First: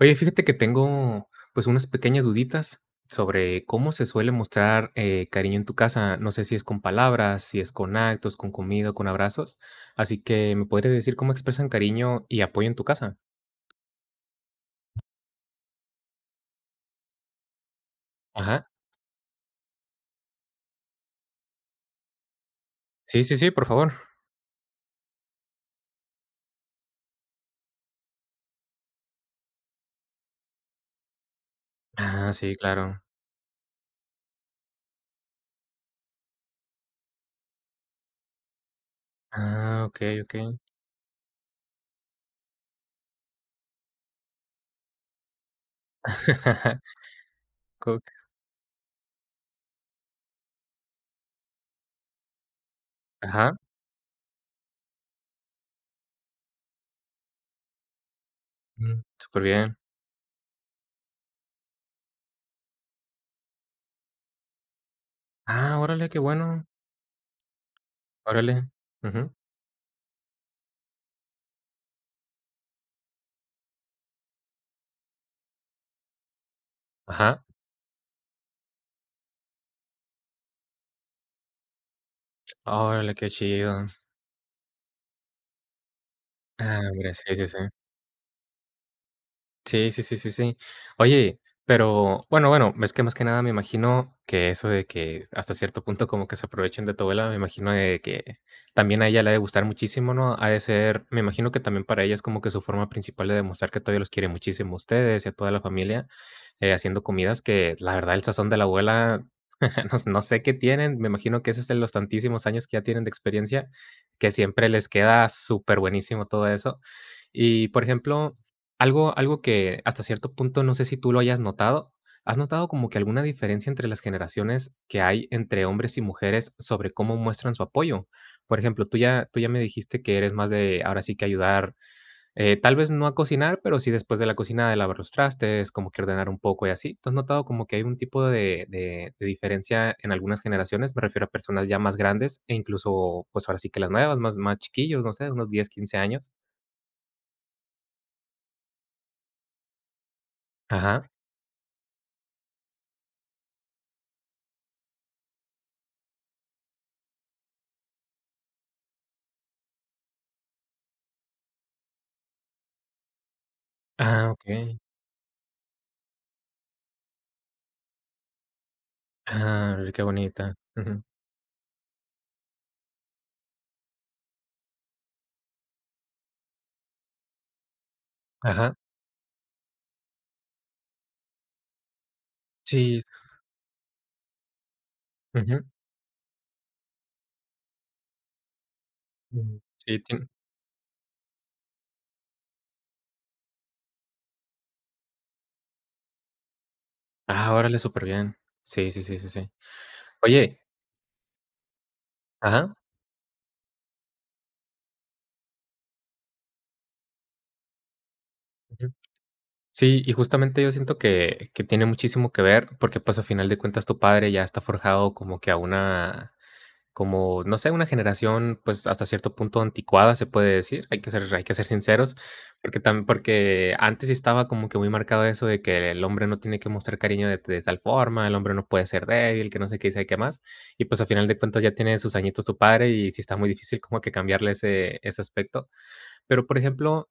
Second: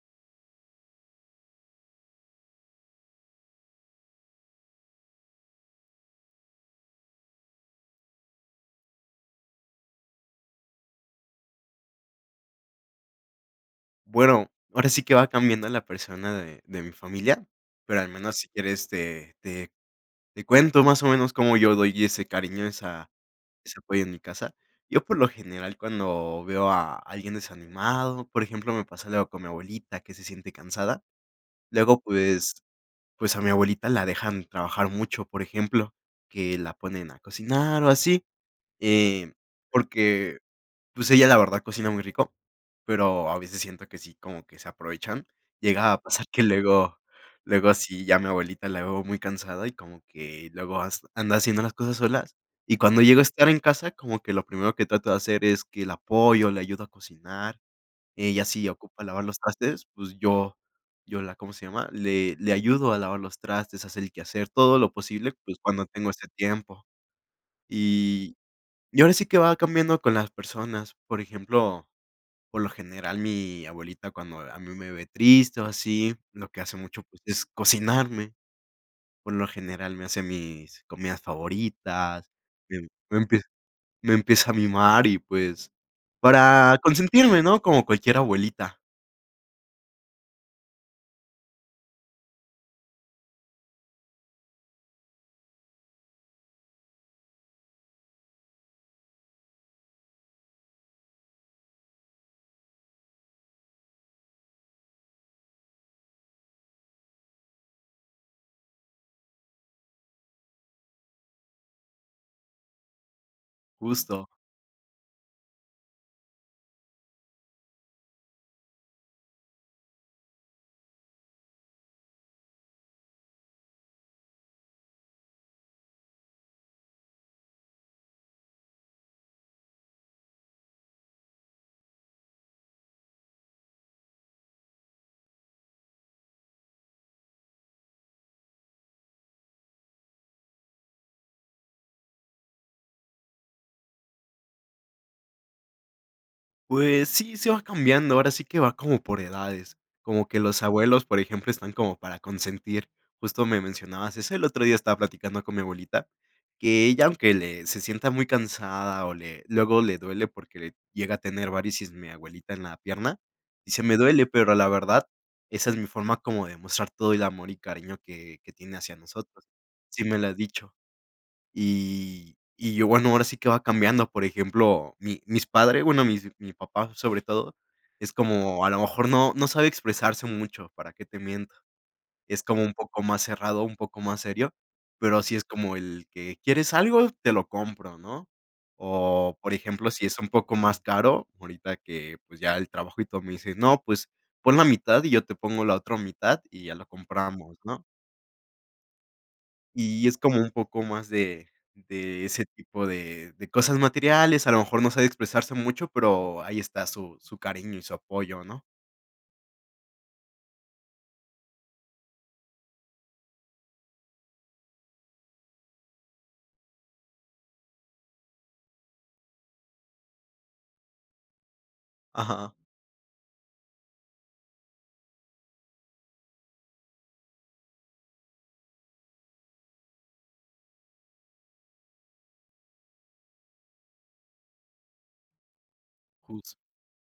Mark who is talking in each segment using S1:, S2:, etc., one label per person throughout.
S1: Oye, fíjate que tengo, pues, unas pequeñas duditas sobre cómo se suele mostrar, cariño en tu casa. No sé si es con palabras, si es con actos, con comida, con abrazos. Así que, ¿me podrías decir cómo expresan cariño y apoyo en tu casa?
S2: Bueno, ahora sí que va cambiando la persona de mi familia, pero al menos si
S1: Ajá.
S2: quieres te cuento más o menos cómo yo doy ese cariño, esa
S1: Sí, sí, sí, por
S2: ese
S1: favor.
S2: apoyo en mi casa. Yo, por lo general, cuando veo a alguien desanimado, por ejemplo, me pasa luego con mi abuelita que se siente cansada. Luego,
S1: Ah,
S2: pues
S1: sí, claro.
S2: pues a mi abuelita la dejan trabajar mucho, por ejemplo, que la ponen a cocinar o así, eh,
S1: Ah, okey,
S2: porque
S1: okey.
S2: pues ella, la verdad, cocina muy rico, pero a veces siento que sí, como que se aprovechan. Llega a pasar que luego
S1: Cook.
S2: sí, ya mi abuelita la veo muy cansada y como que luego has anda haciendo las cosas solas, y cuando llego a estar
S1: Ajá.
S2: en casa, como que lo primero que trato de hacer es que la apoyo, le ayudo a cocinar. Ella sí
S1: Mm,
S2: ocupa lavar los
S1: súper bien.
S2: trastes, pues yo la ¿cómo se llama? Le ayudo a lavar los trastes, hacer el quehacer, todo lo posible, pues,
S1: Ah,
S2: cuando
S1: órale,
S2: tengo
S1: qué
S2: ese
S1: bueno.
S2: tiempo. Y
S1: Órale.
S2: y ahora sí
S1: Ujú.
S2: que va cambiando con las personas. Por ejemplo, por lo general, mi abuelita cuando a mí me ve triste o así, lo que hace mucho, pues, es
S1: Ajá.
S2: cocinarme. Por lo general, me hace mis comidas favoritas, me
S1: Órale,
S2: me
S1: qué
S2: empie
S1: chido.
S2: me empieza a mimar y, pues, para
S1: Ah, hombre, sí,
S2: consentirme,
S1: sí, sí.
S2: ¿no? Como cualquier abuelita,
S1: Sí, sí, sí, sí, sí. Oye, pero bueno, bueno, es que más que nada me imagino que eso de que hasta cierto punto como que se aprovechen de tu abuela, me imagino de que también a ella le ha de gustar muchísimo, ¿no? Ha de ser, me imagino que también para ella es como que su forma principal de demostrar que todavía los quiere muchísimo a ustedes y a toda la familia, haciendo comidas que la verdad el sazón de la abuela, no, no sé qué tienen, me imagino que ese es de los tantísimos años que ya tienen de experiencia,
S2: justo.
S1: que siempre les queda súper buenísimo todo eso. Y por ejemplo. Algo que hasta cierto punto, no sé si tú lo hayas notado, ¿has notado como que alguna diferencia entre las generaciones que hay entre hombres y mujeres sobre cómo muestran su apoyo? Por ejemplo, tú ya me dijiste que eres más de, ahora sí que ayudar, tal vez no a cocinar, pero sí después de la cocina de lavar los trastes, como que ordenar un poco y así. ¿Tú has notado como que hay un tipo de diferencia en algunas generaciones? Me refiero a personas ya más grandes e incluso, pues, ahora sí que las nuevas, más chiquillos, no sé, unos 10, 15 años.
S2: Pues sí, sí va cambiando, ahora sí que va como por edades, como que los abuelos,
S1: Ajá.
S2: por ejemplo, están como para consentir. Justo me mencionabas eso, el otro día estaba platicando con mi abuelita, que ella, aunque le se sienta muy cansada o le luego le duele porque le llega a tener varices mi abuelita en la pierna, dice: "Me duele,
S1: Ah,
S2: pero la
S1: okey.
S2: verdad, esa es mi forma como de mostrar todo el amor y cariño que tiene hacia nosotros".
S1: Ah, qué
S2: Sí me lo ha
S1: bonita.
S2: dicho.
S1: Ujú.
S2: Y y yo, bueno, ahora sí que va cambiando, por ejemplo, mi mis padres, bueno, mis mi papá, sobre todo, es como, a
S1: Ajá.
S2: lo mejor no sabe expresarse mucho, ¿para qué te miento? Es como un
S1: Sí.
S2: poco más cerrado, un poco más serio, pero sí es
S1: Ujú.
S2: como el que: "¿Quieres algo? Te lo compro", ¿no? O, por
S1: Ujú.
S2: ejemplo,
S1: Sí,
S2: si es un
S1: tien
S2: poco más caro, ahorita que, pues, ya el trabajo y todo, me dice: "No, pues, pon la mitad y yo te pongo la otra mitad y ya lo
S1: ah,
S2: compramos",
S1: órale,
S2: ¿no?
S1: superbién. Sí, sí, sí, sí, sí.
S2: Y es como un
S1: Oye.
S2: poco más de ese
S1: Ajá.
S2: tipo de cosas materiales, a lo mejor no sabe expresarse mucho, pero ahí está su cariño y su apoyo, ¿no?
S1: Ujú. Sí, y justamente yo siento que tiene muchísimo que ver, porque, pues, a final de cuentas tu padre ya está forjado como que a una Como, no sé, una generación, pues, hasta cierto punto anticuada, se puede decir, hay que ser sinceros,
S2: Ajá.
S1: porque tam porque antes sí estaba como que muy marcado eso de que el hombre no tiene que mostrar cariño de tal forma, el hombre no puede ser débil, que no sé qué y sabe qué más. Y, pues, a final de cuentas ya tiene sus añitos su padre y sí está muy difícil como que cambiarle ese aspecto. Pero,
S2: Jus
S1: por ejemplo,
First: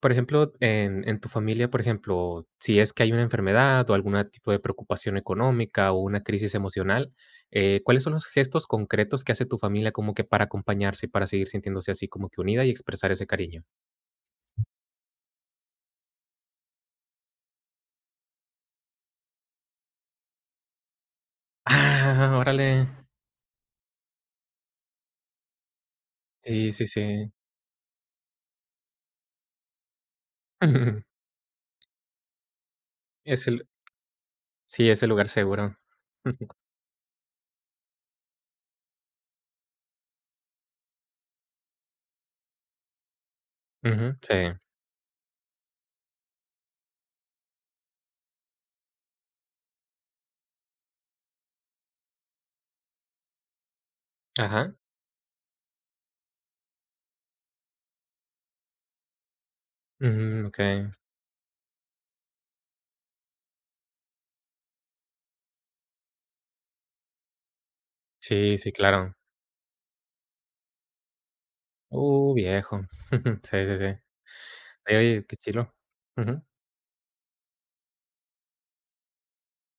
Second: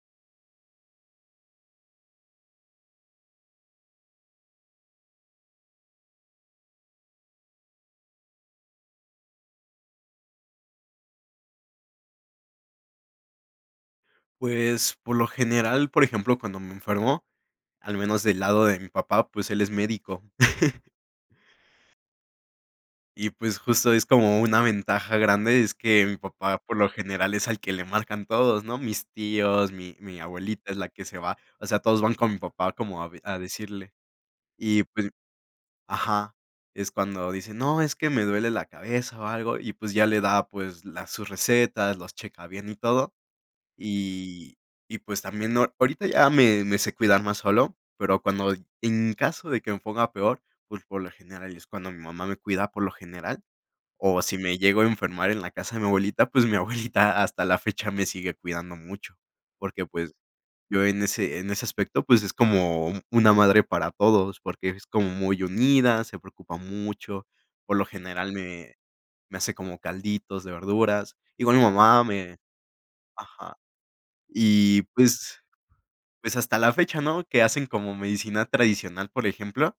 S1: por ejemplo, en tu familia, por ejemplo, si es que hay una enfermedad o algún tipo de preocupación económica o una crisis emocional, ¿cuáles son los gestos concretos que hace tu familia como que para acompañarse y para seguir sintiéndose así como que unida y expresar ese cariño?
S2: Pues, por lo general, por ejemplo, cuando me enfermo, al menos del lado de mi papá, pues él es médico.
S1: Ah, órale.
S2: Y, pues, justo es como una ventaja grande, es que mi papá,
S1: Sí,
S2: por
S1: sí,
S2: lo
S1: sí.
S2: general, es al que le marcan todos, ¿no? Mis tíos, mi abuelita es la que se va, o sea, todos van con mi papá como a ve a
S1: Es el
S2: decirle. Y,
S1: Sí, es el
S2: pues,
S1: lugar seguro.
S2: ajá, es cuando dice: "No, es que me duele la cabeza o algo", y pues ya le da, pues, las sus recetas, los checa bien y todo,
S1: Ujú, sí.
S2: y y pues también no ahorita ya me sé cuidar más solo, pero cuando en caso de que me ponga peor, pues por lo general es cuando mi mamá me cuida por lo general, o si me
S1: Ajá.
S2: llego a enfermar en la casa de mi abuelita, pues mi abuelita hasta la fecha me sigue cuidando mucho, porque pues
S1: Mm,
S2: yo
S1: okey.
S2: en ese aspecto, pues, es como una madre para todos, porque es como muy unida, se preocupa mucho. Por lo general
S1: Sí, sí, claro.
S2: me hace como calditos de verduras. Igual mi mamá me
S1: Viejo.
S2: ajá.
S1: Sí, sí, sí.
S2: Y,
S1: Ay, oye, qué chilo.
S2: pues,
S1: Ujú.
S2: hasta la fecha, ¿no? Que hacen como medicina tradicional, por ejemplo.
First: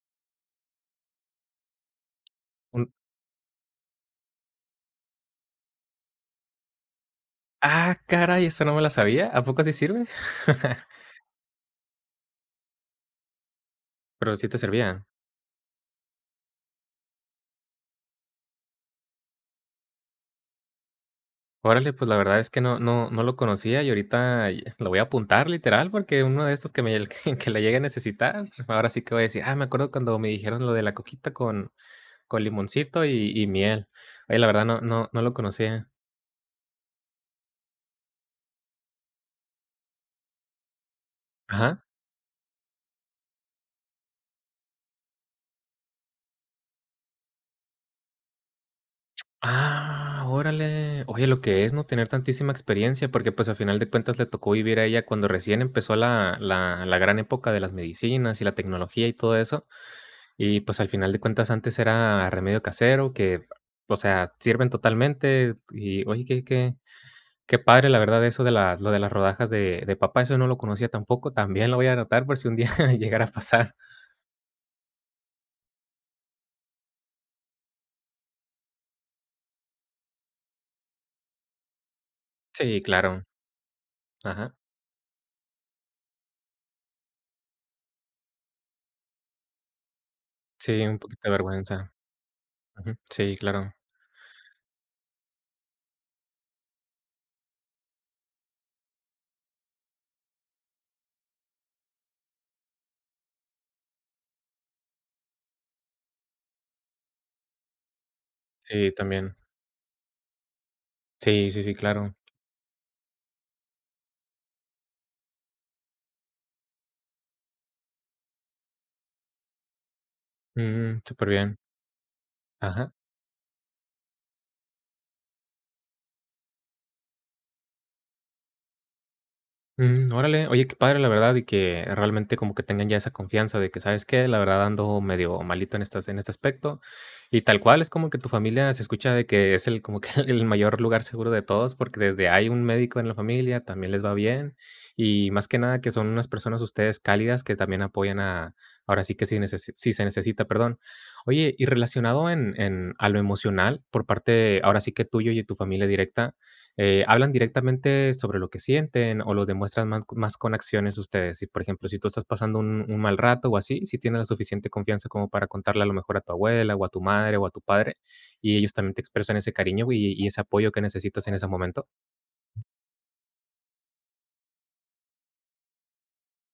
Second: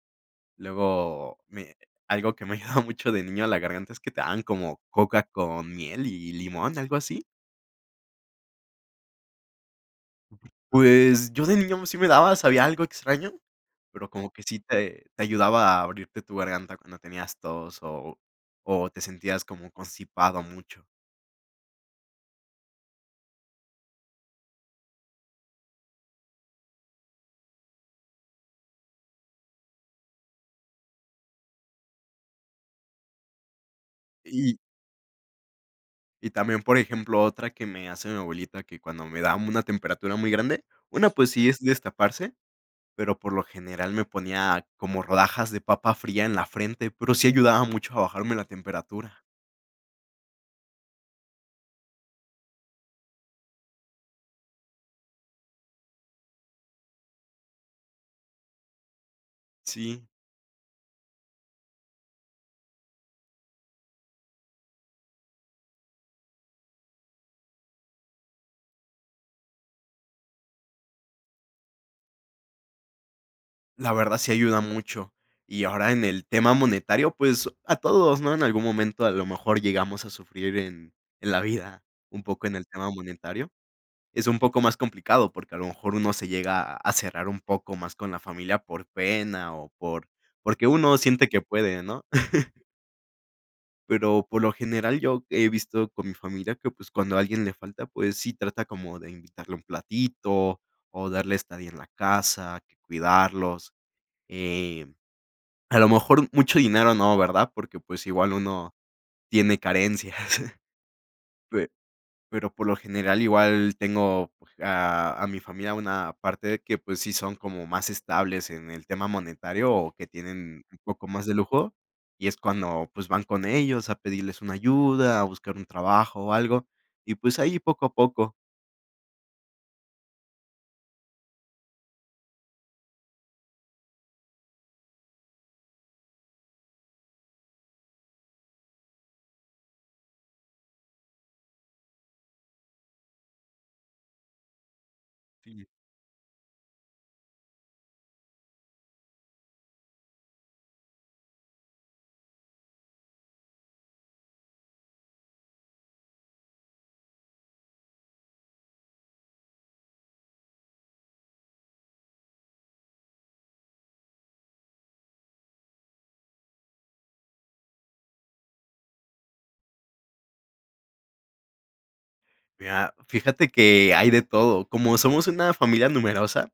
S2: Luego me Algo que me ayudaba
S1: Un
S2: mucho de niño a la garganta es que te dan como coca con miel y limón, algo así.
S1: Ah, caray, eso no me la sabía, ¿a poco así sirve?
S2: Pues, yo de niño sí me daba, sabía algo extraño, pero como
S1: Pero
S2: que
S1: sí te
S2: sí
S1: servía.
S2: te ayudaba a abrirte tu garganta cuando tenías tos o te sentías como constipado mucho.
S1: Órale, pues la verdad es que no lo conocía y ahorita y lo voy a apuntar literal, porque uno de estos que me que la llegue a necesitar, ahora sí que voy a decir: "Ah, me acuerdo cuando me dijeron lo de la coquita con limoncito y miel". Oye, la
S2: Y
S1: verdad no lo conocía.
S2: y también, por ejemplo, otra que me hace mi abuelita, que cuando me da una temperatura muy grande, una, pues sí es
S1: Ajá.
S2: destaparse, pero por lo general me ponía como rodajas de papa fría en la frente, pero sí ayudaba mucho a bajarme la temperatura.
S1: Ah, órale. Oye, lo que es, ¿no?, tener tantísima experiencia, porque, pues, a final de cuentas le tocó vivir a ella cuando recién empezó la gran época de las medicinas y la tecnología y todo eso.
S2: Sí.
S1: Y, pues, al final de cuentas, antes era remedio casero que, o sea, sirven totalmente. Y, oye, qué padre, la verdad, eso de la lo de las rodajas de papa, eso no lo conocía tampoco. También lo voy a anotar por si un día llegara a pasar.
S2: La verdad sí ayuda mucho. Y ahora en el tema monetario, pues a todos, ¿no? En algún momento a lo mejor llegamos a sufrir en la vida un poco en el
S1: Sí,
S2: tema
S1: claro.
S2: monetario. Es un
S1: Ajá.
S2: poco más complicado porque a lo mejor uno se llega a cerrar un poco más con la familia por pena o por porque
S1: Sí,
S2: uno
S1: un poquito
S2: siente
S1: de
S2: que puede,
S1: vergüenza.
S2: ¿no?
S1: Ujú. Sí, claro.
S2: Pero por lo general yo he visto con mi familia que pues cuando a alguien le falta, pues sí trata como de invitarle un platito o darle estadía en la casa, que cuidarlos. eh, a lo mejor mucho dinero no, ¿verdad? Porque, pues, igual uno
S1: Sí, también.
S2: tiene carencias,
S1: Sí, sí,
S2: pe
S1: sí, claro.
S2: pero por lo general igual tengo pues, a mi familia una parte de que, pues, sí son como más estables en el tema monetario o que tienen un
S1: Mm,
S2: poco más
S1: súper
S2: de
S1: bien.
S2: lujo, y es cuando,
S1: Ajá.
S2: pues, van con ellos a pedirles una ayuda, a buscar un trabajo o algo, y pues ahí poco a poco.
S1: Mm, órale. Oye, qué padre, la verdad, y que realmente como que tengan ya esa confianza de que, ¿sabes qué? La verdad ando medio malito en estas, en este aspecto. Y tal cual, es como que tu familia se escucha de que es el, como que el mayor lugar seguro de todos, porque desde hay un médico en la familia, también les va bien. Y más que
S2: Sí.
S1: nada que son unas personas ustedes cálidas que también apoyan a, ahora sí que si, si se necesita, perdón. Oye, y relacionado en a lo emocional, por parte, ahora sí que tuyo y de tu familia directa. ¿Hablan directamente sobre lo que sienten o lo demuestran más con acciones ustedes? Si, por ejemplo, si tú estás pasando un mal rato o así, si tienes la suficiente confianza como para contarle a lo mejor a tu abuela, o a tu madre, o a tu padre, y ellos también te expresan ese cariño y ese apoyo que necesitas en ese momento.
S2: Mira, fíjate que hay de todo. Como somos una familia numerosa,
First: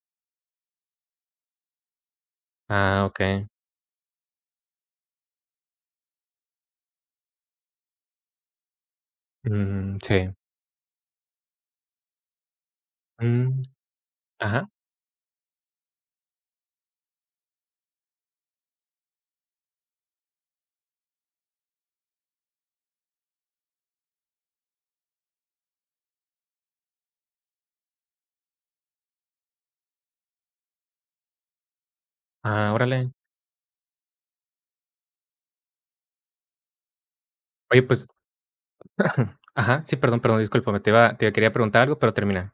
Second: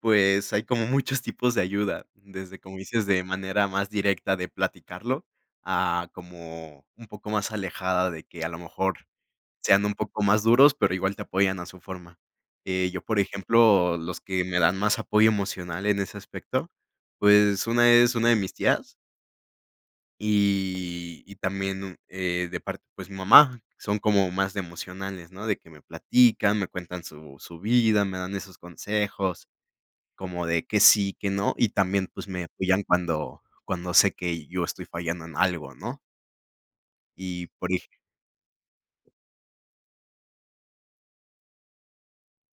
S2: pues, hay como muchos tipos de ayuda, desde, como
S1: Ah,
S2: dices, de
S1: okey.
S2: manera más directa de platicarlo, a como un poco más alejada de que a lo mejor sean un
S1: Mm,
S2: poco
S1: sí.
S2: más duros, pero igual te apoyan a su forma. Yo, por
S1: Mm,
S2: ejemplo, los que me
S1: ajá.
S2: dan más apoyo emocional en ese aspecto, pues, una de mis tías y también, de parte, pues, mi mamá, son como más de emocionales, ¿no? De que me platican, me cuentan su vida, me dan esos consejos. Como de que sí, que no, y también, pues, me
S1: Ah,
S2: apoyan
S1: órale.
S2: cuando sé que yo estoy fallando en algo, ¿no? Y por ej
S1: Oye, pues ajá, sí, perdón, perdón, discúlpame, te quería preguntar algo, pero termina.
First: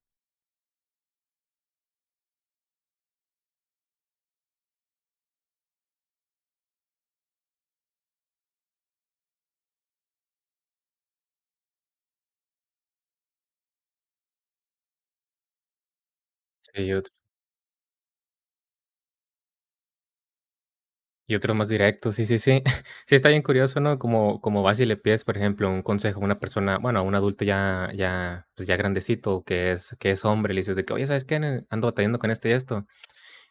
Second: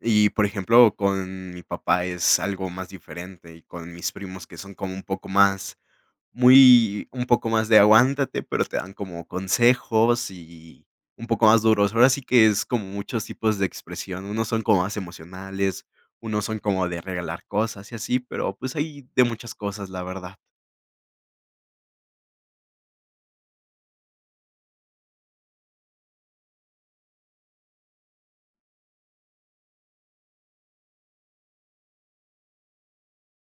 S2: y por ejemplo, con mi papá es algo más diferente, y con mis primos que son como un poco más muy un poco más de aguántate, pero te dan como consejos y un poco más duros. Ahora sí que es como muchos tipos de expresión. Unos son como más emocionales, unos son
S1: Sí,
S2: como de
S1: yo
S2: regalar cosas y así, pero, pues, hay de muchas cosas, la verdad.
S1: y otro más directo, sí, sí, sí. Sí, está bien curioso, ¿no? Como vas y le pides, por ejemplo, un consejo a una persona, bueno, a un adulto ya ya, pues, ya grandecito, que es hombre, le dices de que: "Oye, ¿sabes qué? Nen, ando batallando con esto y esto".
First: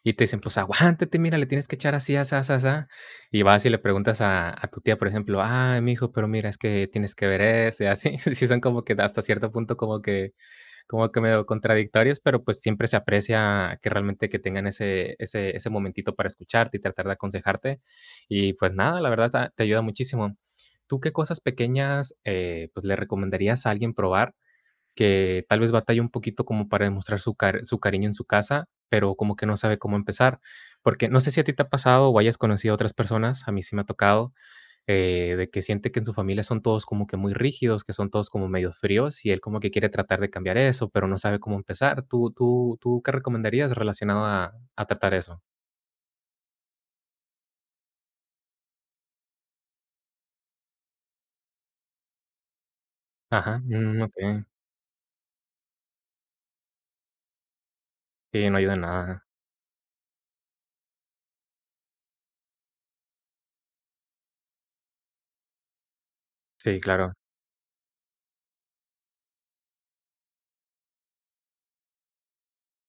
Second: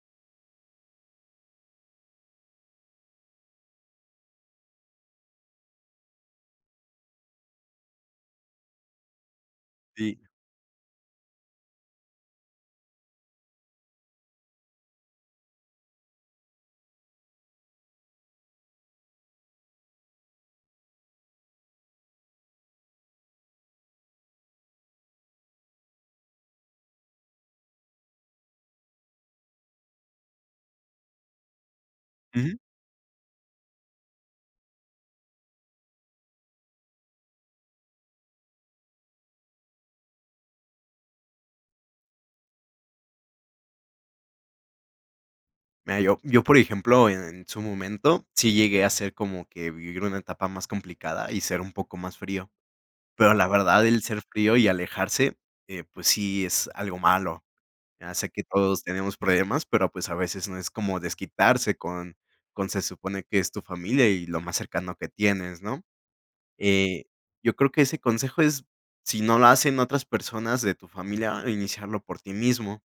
S1: Y te dicen: "Pues aguántate, mira, le tienes que echar así, así así así". Y vas y le preguntas a tu tía, por ejemplo: "Ay, mijo, pero mira, es que tienes que ver esto", y así. Sí, son como que hasta cierto punto como
S2: Sí.
S1: que como que medio contradictorios, pero pues siempre se aprecia que realmente que tengan ese momentito para escucharte y tratar de aconsejarte. Y pues nada, la verdad, te ayuda muchísimo. ¿Tú qué cosas pequeñas, pues, le recomendarías a alguien probar que tal vez batalla un poquito como para demostrar su cariño en su casa, pero como que no sabe cómo empezar. Porque no sé si a ti te ha pasado o hayas conocido a otras personas, a mí sí me ha tocado, de que siente que en su familia son todos como que muy rígidos, que son todos como medios fríos, y él como que quiere tratar de cambiar eso, pero no sabe cómo empezar. ¿Tú qué recomendarías relacionado a tratar eso?
S2: Mira, yo, por ejemplo, en su momento, sí llegué a ser como que vivir una etapa más complicada y ser un poco más frío, pero la
S1: Ajá,
S2: verdad, el
S1: mm,
S2: ser
S1: okey.
S2: frío y alejarse, pues sí es algo malo. Ya sé que
S1: Sí, no ayuda en
S2: todos tenemos
S1: nada.
S2: problemas, pero, pues, a veces no es como desquitarse con se supone que es tu familia y lo más cercano que tienes, ¿no?
S1: Sí,
S2: Eh,
S1: claro.
S2: yo creo que ese consejo es, si no lo hacen otras personas de tu familia, iniciarlo por ti mismo.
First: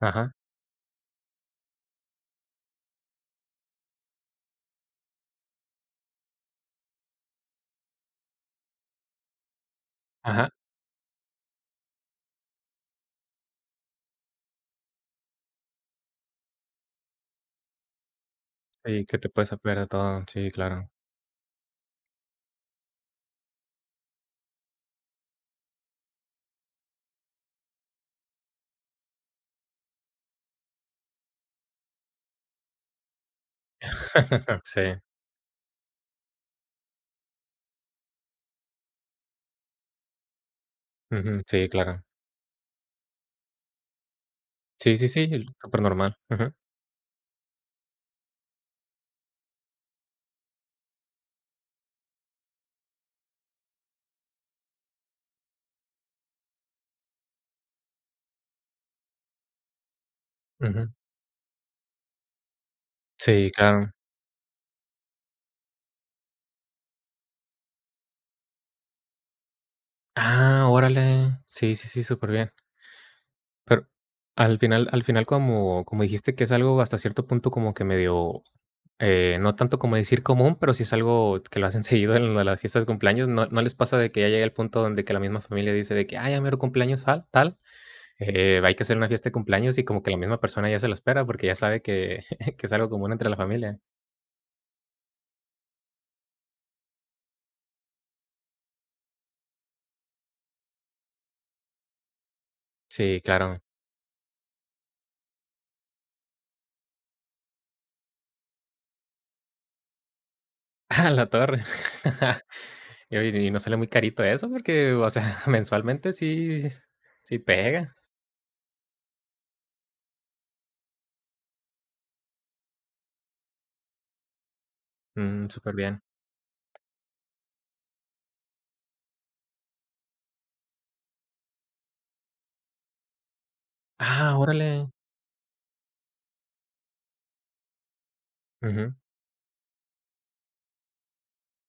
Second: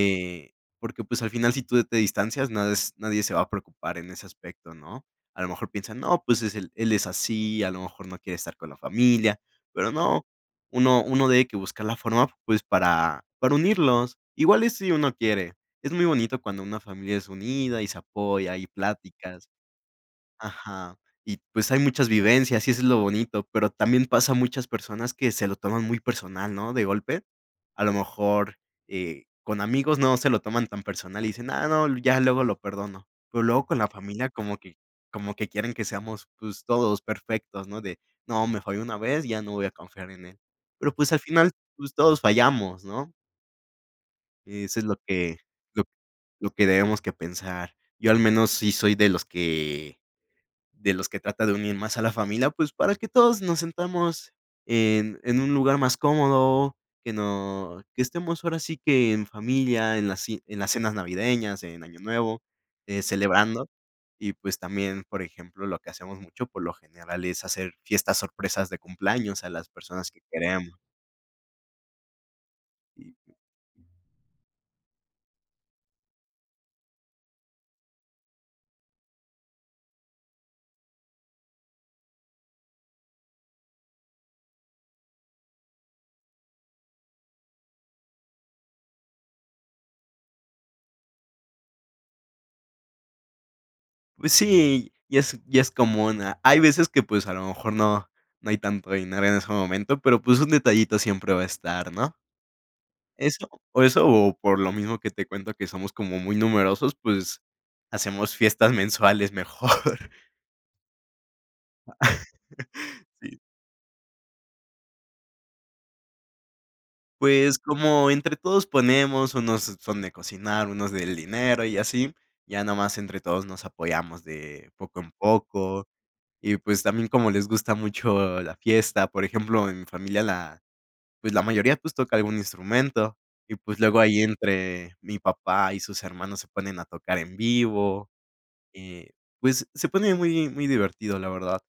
S1: Ajá,
S2: Porque, pues, al final, si tú te distancias, nada es nadie se va a preocupar en ese aspecto, ¿no? A lo mejor piensan: "No, pues, es él es así, a lo mejor no quiere estar con la familia", pero no,
S1: ajá.
S2: uno debe que buscar la forma, pues, para unirlos, igual es si uno quiere. Es muy bonito cuando una familia es unida y se apoya, y
S1: Sí, que te
S2: pláticas.
S1: puedes apropiar de todo. Sí, claro.
S2: Ajá. Y, pues, hay muchas vivencias, y eso es lo bonito, pero también pasa a muchas personas que se lo toman muy personal, ¿no?, de golpe. A lo mejor, con amigos no se lo toman tan personal y dicen: "Ah, no, ya luego lo perdono". Pero luego con la familia
S1: Sí.
S2: como que quieren que seamos, pues, todos perfectos, ¿no?, de: "No, me falló una vez, ya no voy a confiar en él". Pero, pues, al
S1: Ujú.
S2: final,
S1: Sí,
S2: pues,
S1: claro.
S2: todos fallamos, ¿no? Eso es lo
S1: Sí, sí, sí,
S2: que
S1: súper
S2: lo
S1: normal.
S2: lo
S1: Ujú,
S2: que debemos que pensar. Yo al menos sí soy de los que trata de unir más a la familia, pues, para que todos nos sentamos en un lugar más cómodo, que no que estemos ahora sí que en familia, en las
S1: ujú.
S2: cenas navideñas, en Año Nuevo,
S1: Sí,
S2: celebrando.
S1: claro.
S2: Y, pues, también, por ejemplo, lo que hacemos mucho, por lo general, es hacer fiestas sorpresas de cumpleaños a las personas que
S1: Ah,
S2: queremos.
S1: órale. Sí, sí, sí, súper bien.
S2: Y,
S1: Al final, como dijiste que es algo hasta cierto punto como que medio, no tanto como decir común, pero sí es algo que lo hacen seguido en lo de las fiestas de cumpleaños, ¿no les pasa de que ya llega el punto donde que la misma familia dice de que: "Ah, ya mero cumpleaños tal tal, hay que hacer una fiesta de cumpleaños", y como que la misma persona ya se lo espera porque ya sabe que que es algo común entre la familia?
S2: pues sí, y es común. Ah, hay veces que, pues, a lo mejor no hay tanto dinero en ese momento, pero, pues, un detallito siempre va a estar, ¿no?
S1: Sí,
S2: Eso
S1: claro.
S2: o eso, o por lo mismo que te cuento que somos como muy numerosos, pues, hacemos fiestas mensuales mejor.
S1: ¡A la torre! Y oye,
S2: Sí,
S1: ¿y no sale muy carito eso? Porque, o sea, mensualmente sí
S2: pues,
S1: pega.
S2: como entre todos ponemos, unos son de cocinar, unos del dinero y así, ya nomás entre todos nos apoyamos de poco en
S1: Mm, súper
S2: poco.
S1: bien.
S2: Y, pues, también como les gusta mucho la fiesta, por ejemplo, en mi familia la pues, la mayoría, pues, toca algún instrumento y, pues, luego ahí
S1: Ah, órale.
S2: entre mi papá y sus hermanos se ponen a tocar en vivo.
S1: Ujú,
S2: Eh, pues, se pone muy muy divertido, la verdad.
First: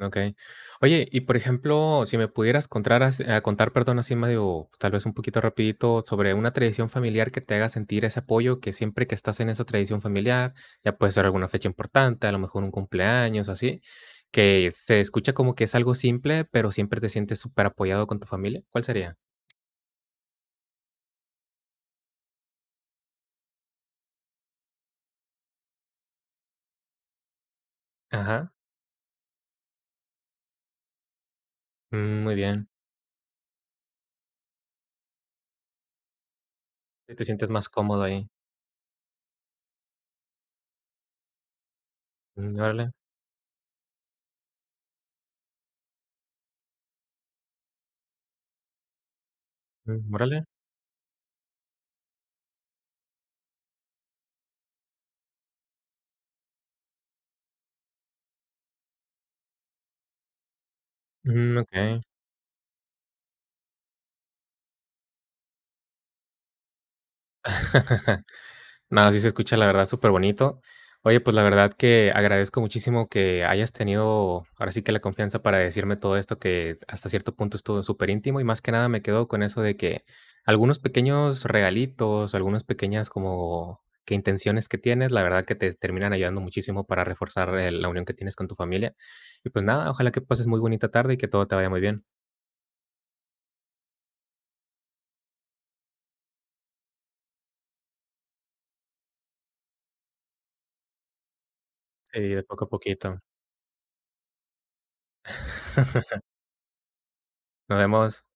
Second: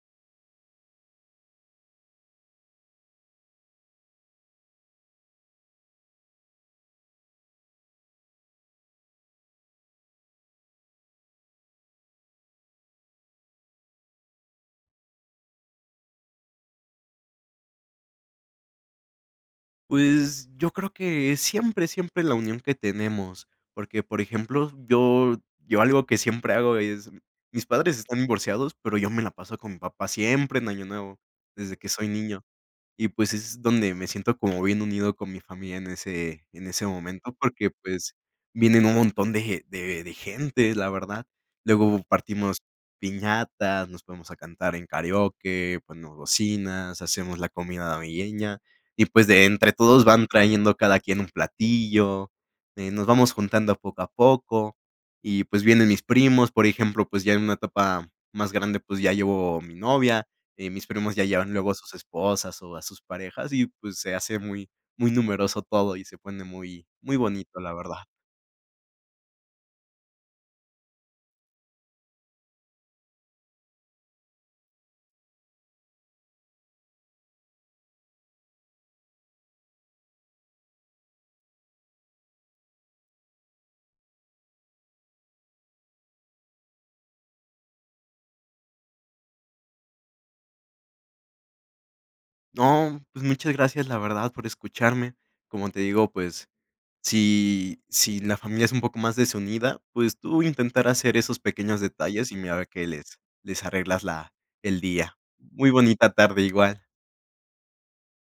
S1: okey. Oye, y por ejemplo, si me pudieras contar contar, perdón, así medio, tal vez un poquito rapidito sobre una tradición familiar que te haga sentir ese apoyo, que siempre que estás en esa tradición familiar, ya puede ser alguna fecha importante, a lo mejor un cumpleaños así, que se escucha como que es algo simple, pero siempre te sientes súper apoyado con tu familia, ¿cuál sería?
S2: Pues, yo creo que es siempre, siempre la unión que tenemos, porque, por ejemplo, yo algo que siempre hago es mis padres están
S1: Ajá.
S2: divorciados, pero yo me la paso con mi papá siempre en Año Nuevo, desde que soy
S1: Mm, muy
S2: niño.
S1: bien.
S2: Y, pues, es donde me siento como bien unido con mi familia en ese
S1: Sí, ¿te
S2: momento,
S1: sientes más
S2: porque,
S1: cómodo
S2: pues,
S1: ahí?
S2: vienen un montón de gente, la verdad. Luego
S1: Mm,
S2: partimos
S1: órale,
S2: piñatas, nos ponemos a cantar en karaoke, ponemos bocinas, hacemos la comida navideña y, pues, de entre todos
S1: mm,
S2: van
S1: órale,
S2: trayendo cada quien un platillo, nos vamos juntando poco a poco y, pues, vienen mis primos, por ejemplo, pues, ya en una etapa más grande, pues, ya llevo mi novia, mis primos ya llevan
S1: mm,
S2: luego a sus
S1: okey.
S2: esposas o a sus parejas y, pues, se hace muy muy numeroso todo y se pone muy muy bonito, la verdad.
S1: No, sí se escucha, la verdad, súper bonito. Oye, pues, la verdad que agradezco muchísimo que hayas tenido, ahora sí que la confianza para decirme todo esto que hasta cierto punto estuvo súper íntimo y más que nada me quedo con eso de que algunos pequeños regalitos, algunas pequeñas como que intenciones que tienes, la verdad que te terminan ayudando muchísimo para reforzar, la unión que tienes con tu familia. Y, pues, nada, ojalá que pases muy bonita tarde y que todo te vaya muy bien.
S2: No, pues, muchas gracias, la verdad, por escucharme. Como te digo, pues, si la familia es un poco más desunida, pues, tú intentar hacer esos pequeños
S1: Sí,
S2: detalles y
S1: de poco
S2: mira
S1: a
S2: que
S1: poquito.
S2: les arreglas la el día. Muy bonita tarde igual.
S1: Nos vemos.